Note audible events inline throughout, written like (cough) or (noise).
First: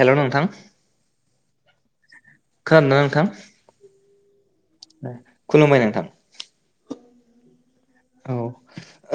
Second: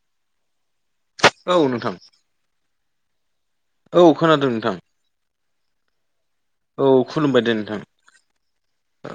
हेल' नोंथां औ नोंथां खोनादोना नोंथां औ खोनादों नोंथां खुलुमबाय नोंथां औ खुलुमबाय दे नोंथां औ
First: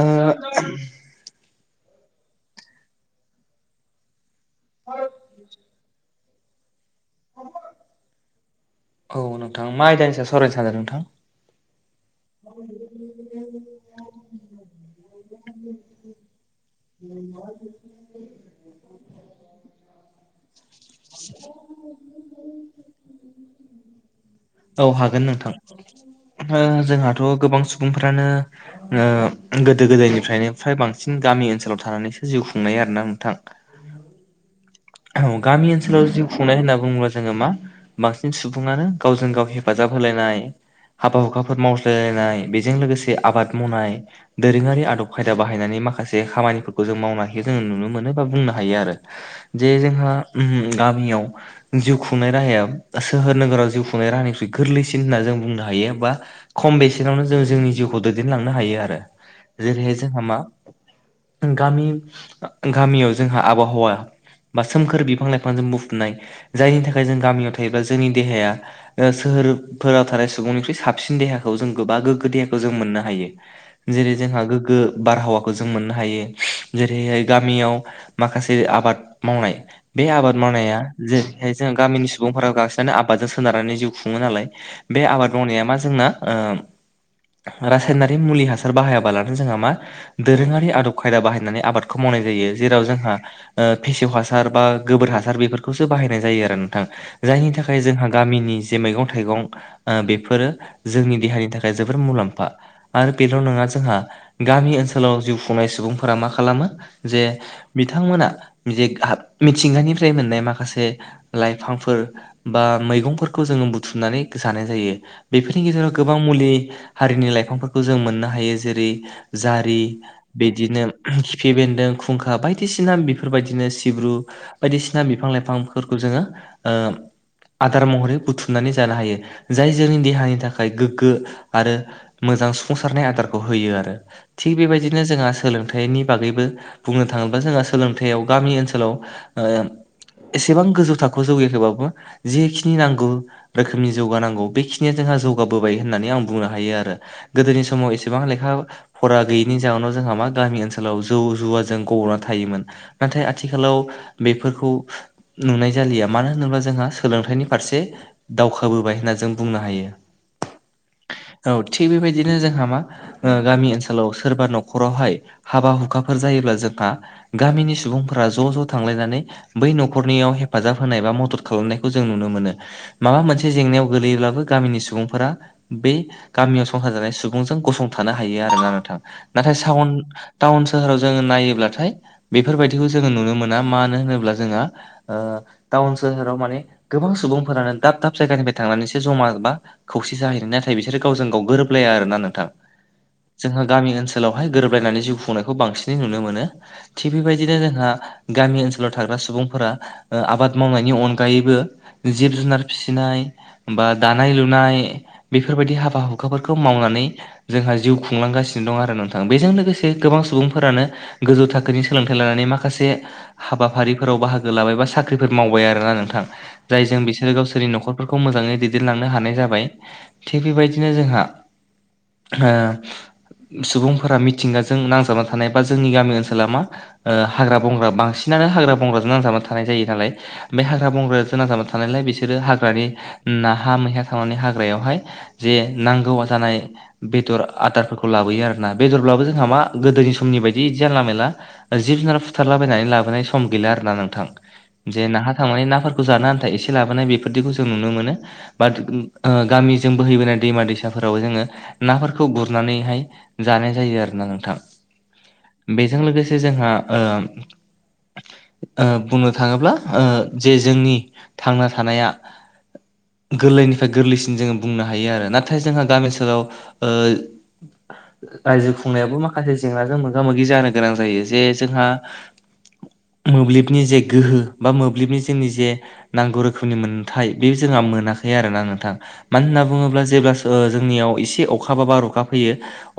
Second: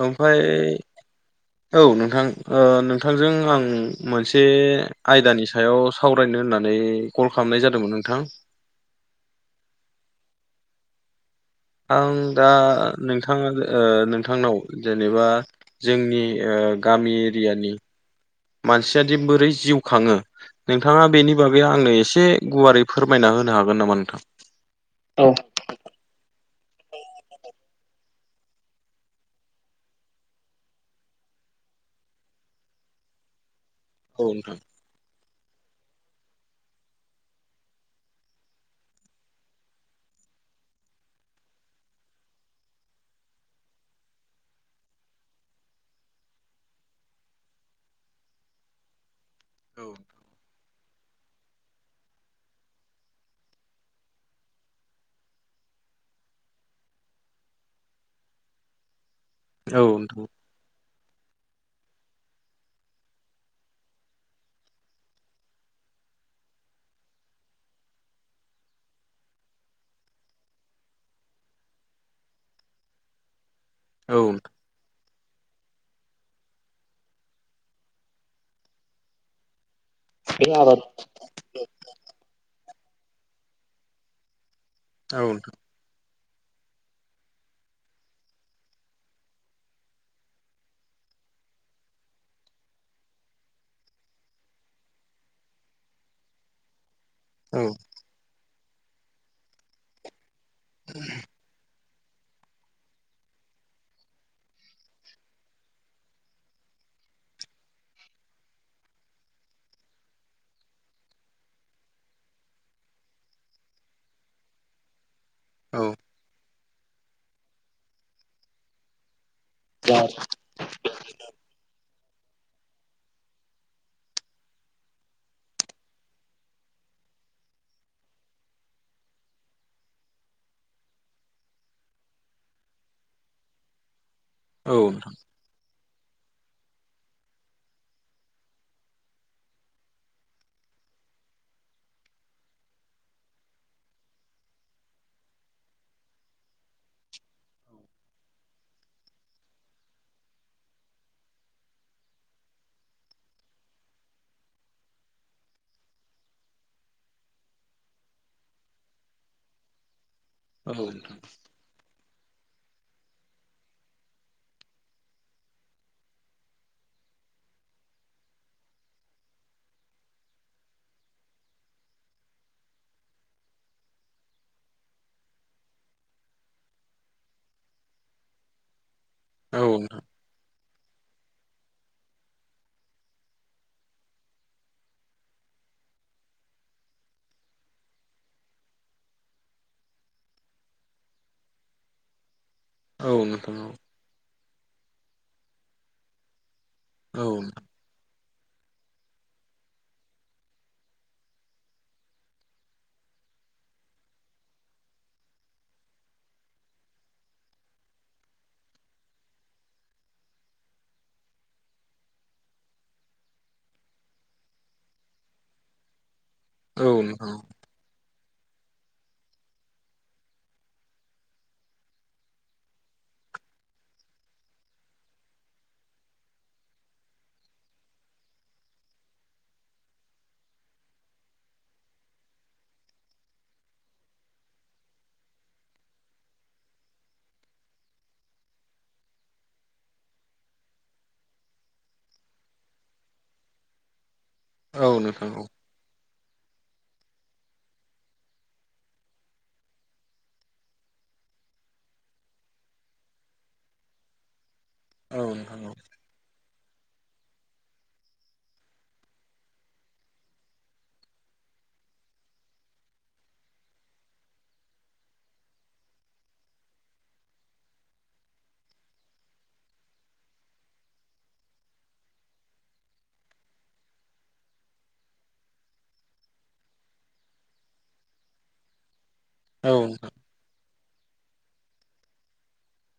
ओ ओमफ्राय औ नोंथां ओ नोंथांजों आं मोनसे आयदानि सायाव सावरायनो होननानै कल खालामनाय जादोंमोन नोंथां। औ नोंथां मा आयदानि सायाव सावरायनो सानदों नोंथां? आं दा नोंथाङा ओ नोंथांनाव जेनेबा जोंनि ओ म मानसिया दि बोरै जिउ खाङो नोंथाङा बेनि बागै आंनो एसे गुवारै फोरमायना होनो हागोन नामा नोंथां हागोन औ नोंथां ओ जोंहाथ' गोबां सुबुंफ्रानो गोदो गोदायनिफ्रायनो फ्राय बांसिन गामि ओनसोलाव थानानैसो जिउ खुंनाय आरोना नोंथां औ नोंथां औ गामि ओनसोलाव जिउ खुंनाय होनना बुङोब्ला जोङो मा बांसिन सुबुङानो गावजों गाव हेफाजाब होलायनाय हाबा हुखाफोर मावज्लायलायनाय बेजों लोगोसे आबाद मावनाय दोरोङारि आदब खायदा बाहायनानै माखासे खामानिफोरखौ जों मावनो हायो जोंङ नुनो मोनो बा बुंनो हायो आरो (inaudible) जे जोंहा गामियाव जिउ खुंनाय राहाया सोहोर नोगोराव जिउ खुंनाय राहानिख्रुइ गोरलैसिन होननानै जों बुंनो हायो बा खम बेसेनावनो जों जोंनि जिउखौ दैदेनलांनो हायो आरो औ जेरैहाय नोंथां जोंहा मा गामि गामियाव जोंहा आबहावा बा सोमखोर बिफां लाइफ बिफांजों बुफुनाय जायनि थाखाय जों गामियाव थायोब्ला जोंनि देहाया सोहोरफोराव थानाय सुबुंनिख्रुइ साबसिन देहाखौ जों गोबा गोग्गो देहाखौ जों मोननो हायो जेरै औ जोंहा नोंथां गोग्गो बारहावाखौ जों मोननो हायो जेरैहाय गामियाव माखासे आबाद मावनाय बे आबाद आबाद मावनाया जेरैहाय जों गामिनि सुबुंफोरा गाखसिनानै आबादजों सोनारनानै जिउ खुङो नालाय बे औ आबाद नोंथां मावनाया मा जोंना ओम रासायनारि मुलि हासार बाहायाबालानो जोंहा मा दोरोङारि आदब खायदा बाहायनानै आबादखौ मावनाय जायो जेराव जोंहा ओ फेसेव हासार बा गोबोर हासार हासार बेफोरखौसो बाहायनाय जायो आरो नोंथां जायनि औ थाखाय जोंहा गामिनि जे मैगं थाइगं ओ बेफोरो जोंनि देहानि थाखाय जोबोर मुलाम्फा आरो बेल' नङा जोंहा गामि ओनसोलाव जिउ खुंनाय सुबुंफोरा मा खालामो जे बिथांमोना जे मिथिंगानिफ्राय मोननाय माखासे लाइफांफोर बा मैगंफोरखौ जोङो बुथुमनानै जानाय जायो बेफोरनि औ गेजेराव गोबां मुलि हारिनि लाइफांफोरखौ जों मोननो हायो जेरै जारि बिदिनो खिफि बेन्दों खुंखा बायदिसिना बेफोरबायदिनो सिब्रु बायदिसिना बिफां लाइफांफोरखौ जोङो आदार महरै बुथुमनानै जानो हायो जाय जोंनि देहानि थाखाय गोग्गो आरो मोजां सुफुंसारनाय आदारखौ होयो आरो थिग औ बेबायदिनो नोंथां जोंहा सोलोंथाइ थाइनि बागैबो बुंनो थाङोबा जोंहा सोलोंथाइयाव गामि ओनसोलाव एसेबां गोजौ थाखोआव जौगायाखोबाबो जेखिनि नांगौ रोखोमनि जौगानांगौ बेखिनिया जोंहा जौगाबोबाय होननानै आं बुंनो हायो आरो गोदोनि समाव एसेबां लेखा फरा गैयिनि जाहोननाव जोंहा मा गामि ओनसोलाव जौ जुवाजों गब'ना थायोमोन नाथाय आथिखालाव बेफोरखौ नुनाय जालिया मानो होनोब्ला जोंहा सोलोंथाइनि फारसे दावखाबोबाय होनना जों बुंनो हायो (unintelligible) औ थिग बेबायदिनो जोंहा मा ओ गामि ओनसोलाव सोरबा न'खरावहाय हाबा हुखाफोर जायोब्ला जोंहा गामिनि सुबुंफोरा ज' ज' थांलायनानै बै न'खरनियाव हेफाजाब होनाय बा मदद खालामनायखौ जों नुनो मोनो माबा मोनसे जेंनायाव गोगलैयोब्लाबो गामिनि सुबुंफोरा बे गामियाव संसार जानाय सुबुंजों गसंथानो हायो आरो ना नोंथां नाथाय औ औ साउन टाउन सोहोराव जोङो नायोब्लाथाय बेफोरबायदिखौ जोङो नुनो मो ना मानो होनोब्ला जोंहा ओ टाउन सोहोराव माने गोबां सुबुंफोरानो दाब दाब जायगानिफ्राय थांनानैसो जमा बा खौसे जाहैयो नाथाय बिसोरो गावजों गाव गोरोबलाया आरोना नोंथां औ नोंथां जोंहा गामि ओनसोलावहाय गोरोबलायनानै जिउ खुंनायखौ बांसिनै नुनो मोनो थिग औ बेबायदिनो जोंहा गामि ओनसोलाव थाग्रा सुबुंफोरा ओ आबाद मावनायनि अनगायैबो जिब जुनार फिसिनाय बा दानाय लुनाय बेफोरबायदि हाबा हुखाफोरखौ मावनानै जोंहा जिउ खुंलांगासिनो दं आरो नोंथां बेजों लोगोसे गोबां सुबुंफोरानो गोजौ थाखोनि सोलोंथाइ लानानै माखासे हाबाफारिफोराव बाहागो लाबाय बा साख्रिफोर मावबाय आरो ना नोंथां औ जायजों बिसोरो नोंथां गावसोरनि न'खर फोरखौ मोजाङै दैदेनलांनो हानाय जाबाय थिग बेबायदिनो जोंहा ओ सुबुंफोरा मिथिंगाजों नांजाबना थानाय बा जोंनि गामि ओनसोला मा ओ हाग्रा बंग्रा बांस सिनानो हाग्रा बंग्राजों नांजाबनानै थानाय जायो नालाय बे हाग्रा बंग्र जोना नांजाबा थानायलाय बिसोरो हाग्रानि नाहा मैया थांनानै हाग्रायावहाय जे नांगौ जानाय बेदर आदारफोरखौ लाबोयो आरोना बेदरब्लाबो जोंहा मा गोदोनि समनि बायदि जानला मेनला जिब जुनार फुथारलाबायनानै लाबोनाय सम गैला आरो ना नोंथां औ जे नोंथां नाहा औ थांनानै नाफोर जानो आन्थाइ एसे लाबोनाय बेफोरदिखौ जों नुनो मोनो बा ओ गामिजों बोहैबोनाय दैमा दैसाफोराव जोङो नाफोरखौ गुरनानैहाय जानाय जायो आरोना नोंथां औ नोंथां बेजों लोगोसे जोंहा ओ ओ बुंनो थाङोब्ला ओ जे जोंनि थांना थानाया गोरलैनिफ्राय गोरलैसिन जोङो बुंनो हायो आरो नाथाय जोंहा गामि ओनसोलाव ओ रायजो खुंनायावबो माखासे जेंनाजों मोगा मोगि जानो गोनां जायो जे जोंहा मोब्लिबनि जे गोहो बा मोब्लिबनि जोंनि जे नांगौ रोखोमनि मोनथाय बे जोंहा मोनाखै आरोना नोंथां मानो होनना बुङोब्ला जेब्ला ओ जोंनियाव एसे अखााबा बार अखा फैयो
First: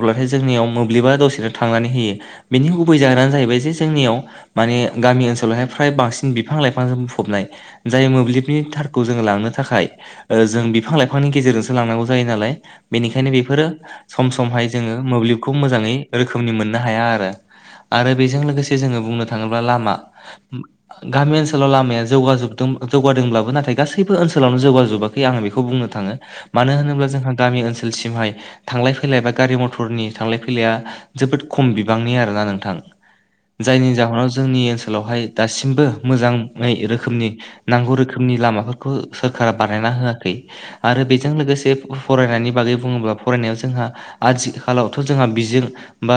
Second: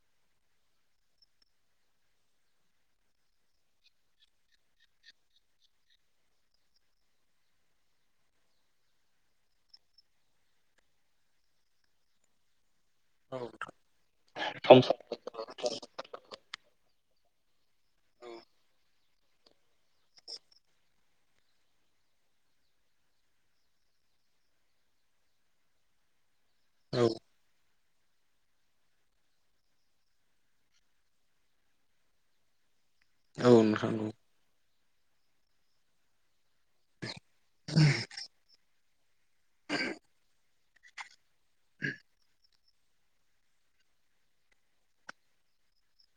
अब्लाथाय जोंनियाव मोब्लिबा दसेनो थांनानै होयो बेनि गुबै जाहोनानो जाहैबाय जे जोंनियाव माने गामि ओनसोलावहाय फ्राय बांसिन बिफां लाइफांजों बुंफबनाय जाय मोब्लिबनि थारखौ जोङो लांनो थाखाय ओ जों बिफां लाइफांनि गेजेरजोंसो लांनांगौ जायो नालाय बेनिखायनो औ बेफोरो सम समहाय जोङो मोब्लिब खौ मोजाङै रोखोमनि मोननो हाया आरो आरो बेजों लोगोसे जोङो बुंनो थाङोब्ला लामा गामि ओनसोलाव लामाया जौगाजोबदों जौगादोंब्लाबो नाथाय गासैबो ओनसोलावनो जौगाजोबा (unintelligible) आं बेखौ बुंनो थाङो मानो होनोब्ला जोंहा गामि ओनसोलसिमहाय थांलाय फैलाय बा गारि मथरनि थांलाय फैलाया जोबोद खम बिबांनि आरोना नोंथां नोंथां जायनि जाहोनाव जोंनि ओनसोलावहाय दासिमबो मोजाङै रोखोमनि नांगौ रोखोमनि लामाफोरखौ सोरखारा बानायना होआखै आरो बेजों लोगोसे फरायनायनि बागै बुङोब्ला फरायनायाव जोंहा। आथिखालावथ' जोंहा बिजों बा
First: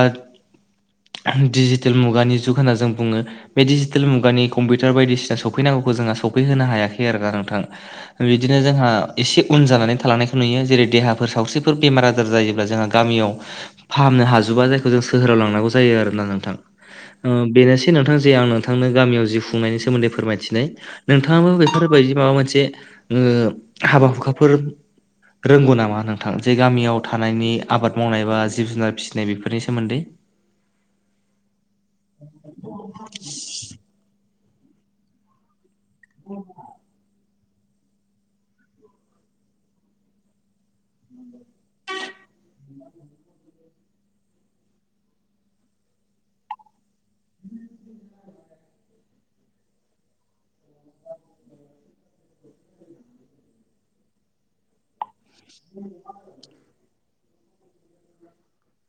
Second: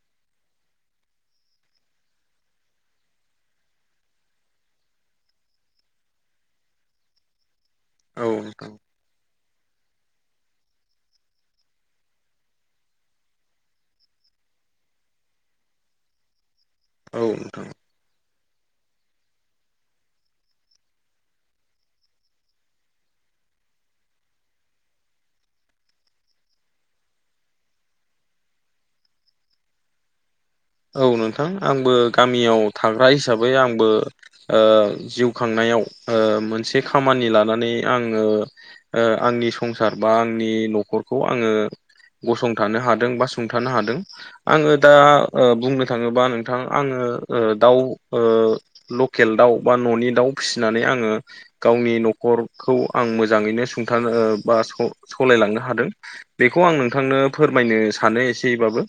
डिजिटेल मुगानि जुग होनना जों बुङो। बे डजिटेल मुगानि कम्पिउटार बायदिसिना सौफैनांगौखौ जोंहा सफैहोनो हायाखै आरो नोंथां औ नोंथां औ बिदिनो नोंथां जोंहा एसे उन जानानै थालांनायखौ नुयो जेरै देहाफोर सावस्रिफोर बेमार आजार जायोब्ला जोंहा गामियाव फाहामनो हाजोबा जायखौ जों सोहोराव लांनांगौ जायो आरोना नोंथां। औ ओ नोंथां बेनोसै नोंथां जे आं नोंथांनो गामियाव जिउ खुंनायनि सोमोन्दै फोरमायथिनाय नोंथाङाबो बेफोरबायदि माबा मोनसे ओ हाबा हुखाफोर रोंगौ नामा नोंथां जे गामियाव थानायनि आबाद मावनाय बा जिब जुनार फिसिनाय बेफोरनि सोमोन्दै। औ नोंथां आंबो गामियाव थाग्रा हिसाबै आंबो जिउ खांनायाव मोनसे खामानि लानानै आङो आंनि संसार बा आंनि न'खरखौ आङो गसंथानो हादों बा सुंथानो हादों आङो दा। बुंनो थाङोबा नोंथां आङो दाउ ओ लकेल दाउ बा न'नि दाउ फिसिनानै आङो। गावनि न'खरखौ आं मोजाङैनो सुंथानो बा सालायलांनो हादों। बेखौ आं नोंथांनो फोरमायनो सानो एसेबाबो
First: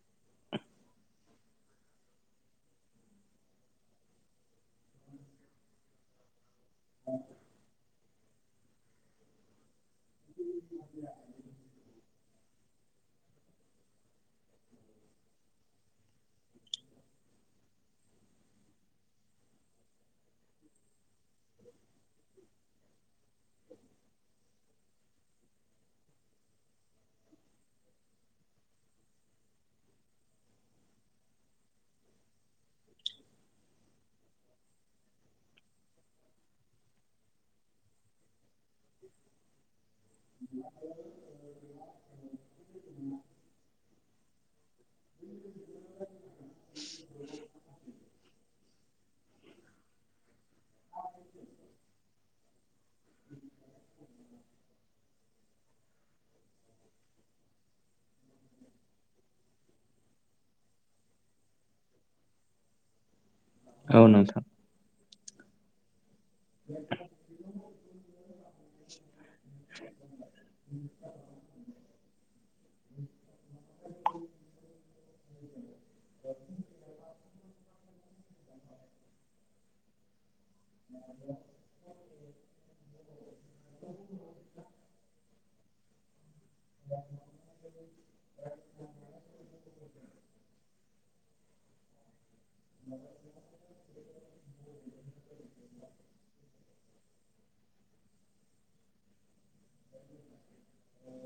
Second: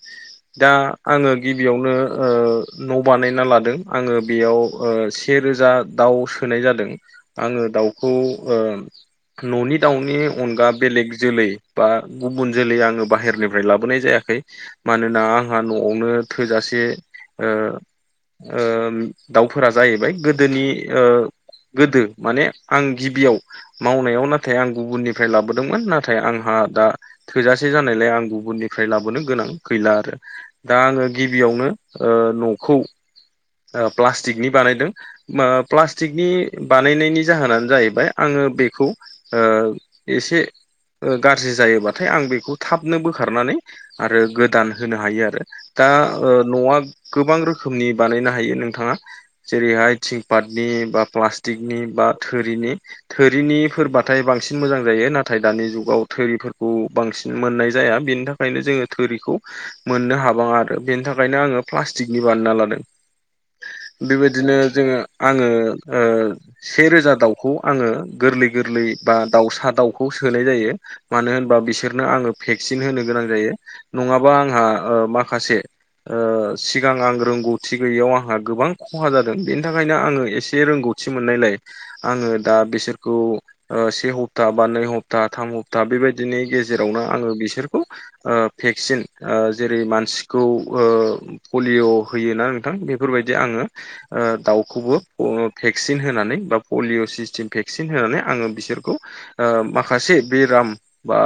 दा आङो गिबियावनो न' बानायना लादों आङो बेयाव सेेरोजा दाउ होनोनाय जादों आङो दाउखौ। ओ न'नि दाउनि अनगा बेलेग जोलै बा गुबुन जोलै आङो बाहेरनिफ्राय लाबोनाय जायाखै मानोना आंहा। न'आवनो थोजासे ओ दाउफोरा जाहैबाय गोदोनि गोदो माने आं गिबियाव। मावनायाव नाथाय आं गुबुननिफ्राय लाबोदोंमोन। नाथाय आंहा दा थोजासे जानायलाय आं गुबुननिफ्राय लाबोनो गोनां गैला आरो दा आङो गिबियावनो न'खौ प्लास्टिकनि बानायदों। प्लास्टिकनि बानायनायनि जाहोनानो जाहैबाय आङो बेखौ ओ एसे गा गाज्रि जायोबाथाय आं बेखौ थाबनो बोखारनानै आरो गोदान होनो हायो आरो दा न'आ गोबां रोखोमनि बानायनो हायो नोंथाङा। जेरैहाय थिंपाटनि बा प्लास्टिकनि बा थोरिनि थोरिनि फोरबाथाय बांसिन मोजां जायो नाथाय दानि जुगाव थोरिफोरखौ बांसिन मोननाय जाया बेनि थाखाय। यनो जोङो थोरिखौ मोननो हाब गोबां आरो बेनि थाखायनो आङो प्लास्टिकनि बानायना लादों औ नोंथां बेबायदिनो जोङो। आङो से रोजा दाउखौ आङो गोरलै गोरलै बा दाउसा दाउखौ सोनाय जायो। मानो होनबा बिसोरनो आङो भेक्सिन होनो गोनां जायो नङाबा आंहा माखासे ओ सिगां आं रोंगौथि गैयैयाव आंहा गोबां खहा जादों बेनि थाखायनो आङो एसे एसे रोंगौथि मोननायलाय। आङो दा बिसोरखौ से हप्ता बा नै हप्ता थाम हप्ता बेबायदिनो। गेजेरावनो आङो बिसोरखौ भेक्सिन जेरै--मानसि ओ पलिअ होयोना बेफोरबायदि आङो दाउखौबो भेक्सिन होनानै बा पलिअ' सिस्टेम भेक्सिन होनानै आङो बिसोरखौ। माखासे बेराम बा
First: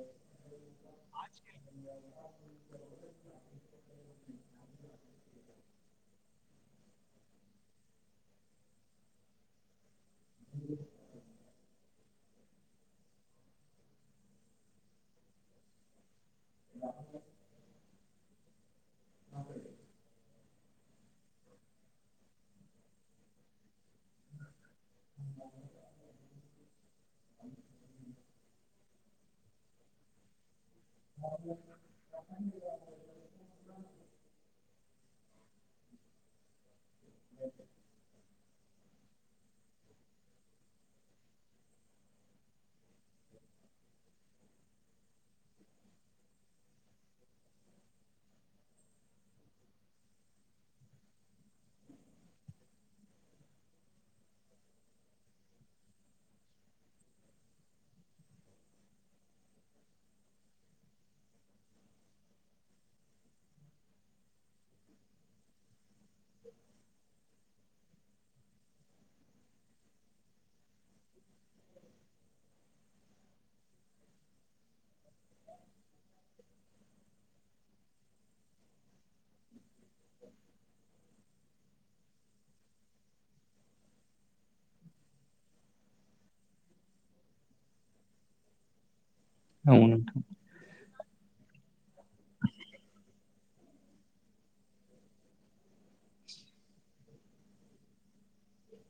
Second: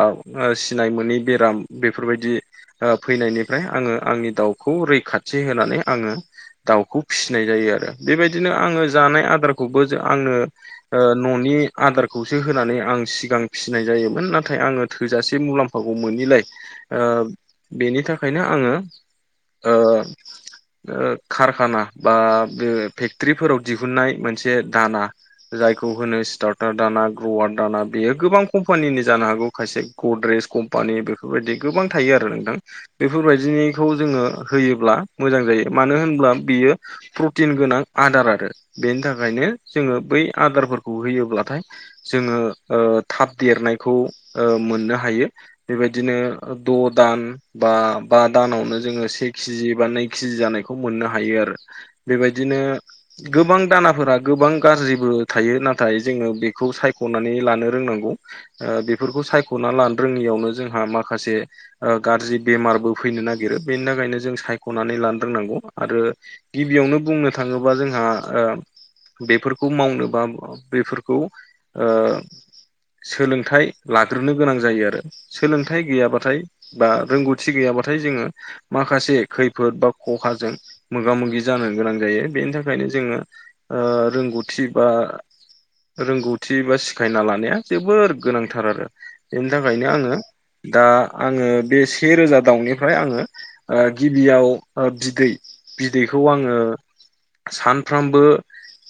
सिनाय मोनै बेराम बेफोरबायदि। फैनायनिफ्राय आङो आंनि दाउखौ रैखाथि होनानै आङो। दाउखौ फिसिनाय जायो आरो बेबायदिनो आङो जानाय आदार खौबो आंनो न'नि आधार खौसो होनानै आं सिगां फिसिनाय जायोमोन नाथाय आङो थोजासे मुलाम्फाखौ मोनैलाय ओ बेनि थाखायनो आङो। ओ ओ कारखाना बा बे फेक्ट्रिफोराव दिहुनन्नाय मोनसे दाना जाय खौ होनो स्टार्टार दाना ग्रवार दाना बेयो गोबां कम्पानिनि जानो हागौ खायसे गद्रेज क पानि बेफोरबायदि गोबां थायो आरो नोंथां (inaudible) बेफोरबायदिनि खौ जोङो होयोब्ला मोजां जायो। मानो होनब्ला बियो। प्रटिन गोनां आदार आरो बेनि थाखायनो जोङो बै आदारफोरखौ होयोब्लाथाय। जोङो ओ थाब देरनायखौ ओ मोननो हायो। बेबायदिनो द' दान बा बा दानावनो जोङो से केजि बा नै केजि जानायखौ मोननो हायो आरो। बेबायदिनो गोबां दानाफोरा गोबां गाज्रिबो थायो नाथाय जोङो बेखौ सायख'नानै लानो रोंनांगौ। ओ बेफोरखौ सायख'ना लानो रोङियावनो जोंहा माखासे ओ गाज्रि बेमारबो फैनो नागिरो बेनि थाखायनो जों सायख'नानै लानो रोंनांगौ आरो गिबियावनो बुंनो थाङो बा जोंहा। ओ बेफोरखौ मावनो बा बेफोरखौ ओ सोलोंथाइ लाग्रोनो गोनां जायो आरो। सोलोंथाइ गैयाबाथाय बा रोंगौथि गैयाबा थाय जोङो माखासे खैफोद बा खखाजों मोगा मोगि जानो गोनां जायो। बेनि थाखा खायनो जोङो ओ रोंगौथि बा रोंगौथि बा सिखायना लानाया जोबोर गोनांथार आरो। बेनि औ थाखायनो आङो दा आङो बे से' रोजा दाउनि फ्राय आङो ओ गिबियाव ओ बिदै बिदैखौ आङो सानफ्रामबो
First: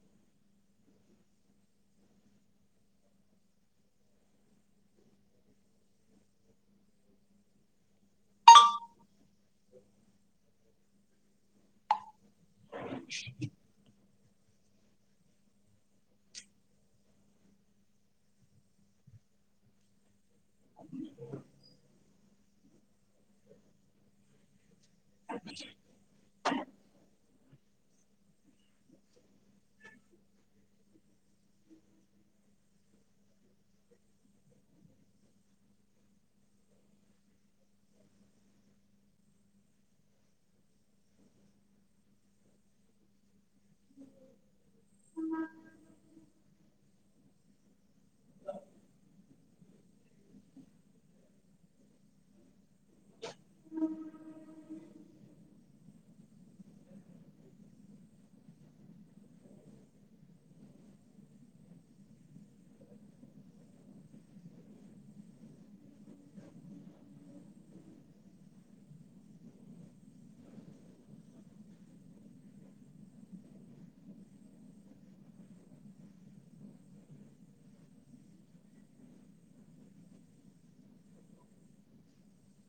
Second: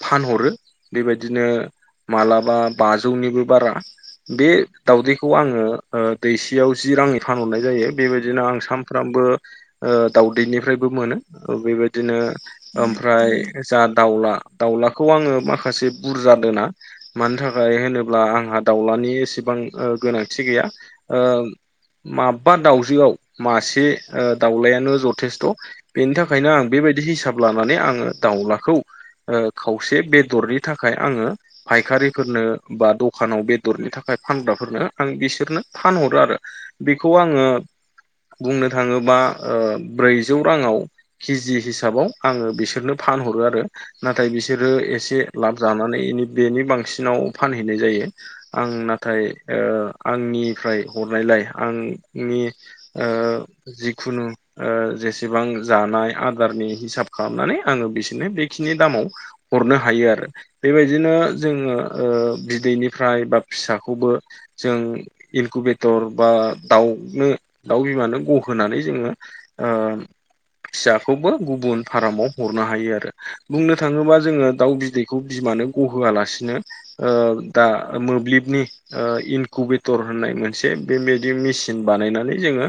फानहरो बेबायदिनो मालाबा बाजौनिबो बारा। बे दाउदैखौ आङो ओ दैसेयाव जि राङै फानहरनाय जायो। बेबायदिनो आं साम फ्रामबो ओ दाउदैनिफ्रायबो मोनो बेबायदिनो। ओमफ्राय जा दाउला दाउलाखौ आङो माखासे बुरजा दोना मानि थाखाय होनोब्ला आंहा दाउलानि एसेबां ओ गोनांथि गैया‌। ओ माबबा दाउजोआव मासे ओ दाउलायानो जथेस्थ' बेनि थाखायनो आं बेबाय हिसाब लानानै आङो दाउलाखौ ओ खावसे बेदरनि थाखाय आङो फायखारिफोरनो बा दखानाव बेदरनि थाखाय फानग्राफोरनो आं बिसोरनो फानहरो आरो। बेखौ आङो। बुंनो थाङोबा ओ ब्रैजौ राङाव केजि हिसाबाव आङो बिसोरनो फानहरो आरो। नाथाय बिसोरो एसे लाब जानानै इनि बेनि बांसिनाव फानहैनाय जायो। आं नाथाय ओ आंनिफ्राय हरनायलाय आं नि ओ जिखुनु ओ जेसेबां जानाय आदारनि हिसाब खालामनानै आङो। बिसोरनो बेखिनि दामाव हरनो हायो आरो। बेबायदिनो जोङो ओ बिदैनिफ्राय बा फिसाखौबो जों इकुबेटर बा दाउनो दाउ बिमानो गहोनानै जोङो। ओ फिसाखौबो गुबुन फारमाव हरनो हायो आरो। बुंनो थाङोबा जोङो दाउ बिदै खौ बिमानो गहोआलासिनो ओ दा मोब्लिबनि ओ‌ इनकुबेटर होननाय मोनसे बेमेदि मेसिन बानायनानै जोङो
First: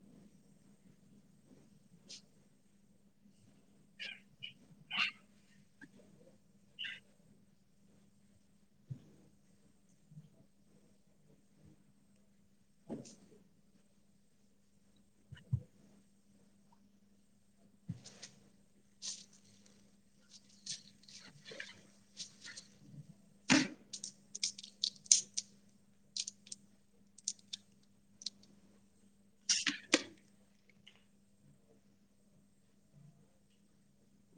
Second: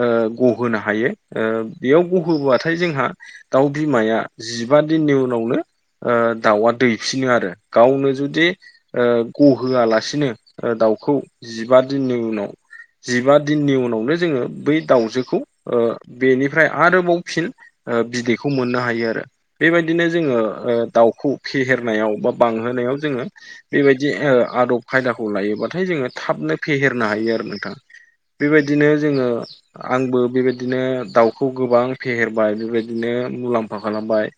ओ गहोनो हायो। ओ बेयाव गहोबबाथाय जोंहा दाउ बिमाया जिबा दिननि उनावनो ओ दाउआ दैफिनो आरो गावनो जुदि ओ गहोआलासिनो दाउखौ जिबा दिननि उनाव जिबा दिननि उन नो जोङो बै दाउजोखौ ओ बेनिफ्राय आरोबाव फिन ओ बिदैखौ मोननो हायो आरो। बेबायदिनो जोङो ओ दाउखौ फेहेरनायाव बा बांहोनायाव जोङो बेबायदि ओ आदब खायदाखौ लायोबाथाय जोङो थाबनो फेहेरनो हायो आरो नोंथां बेबायदिनो जोङो आंबो बेबायदिनो दाउखौ गोबां फेहेरबाय बेबायदिनो मुलाम्फा खालामबाय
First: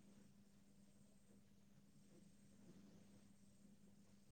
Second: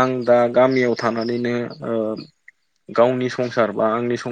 आं दा गामियाव थानानैनो ओ गावनि संसार बा आंनि सं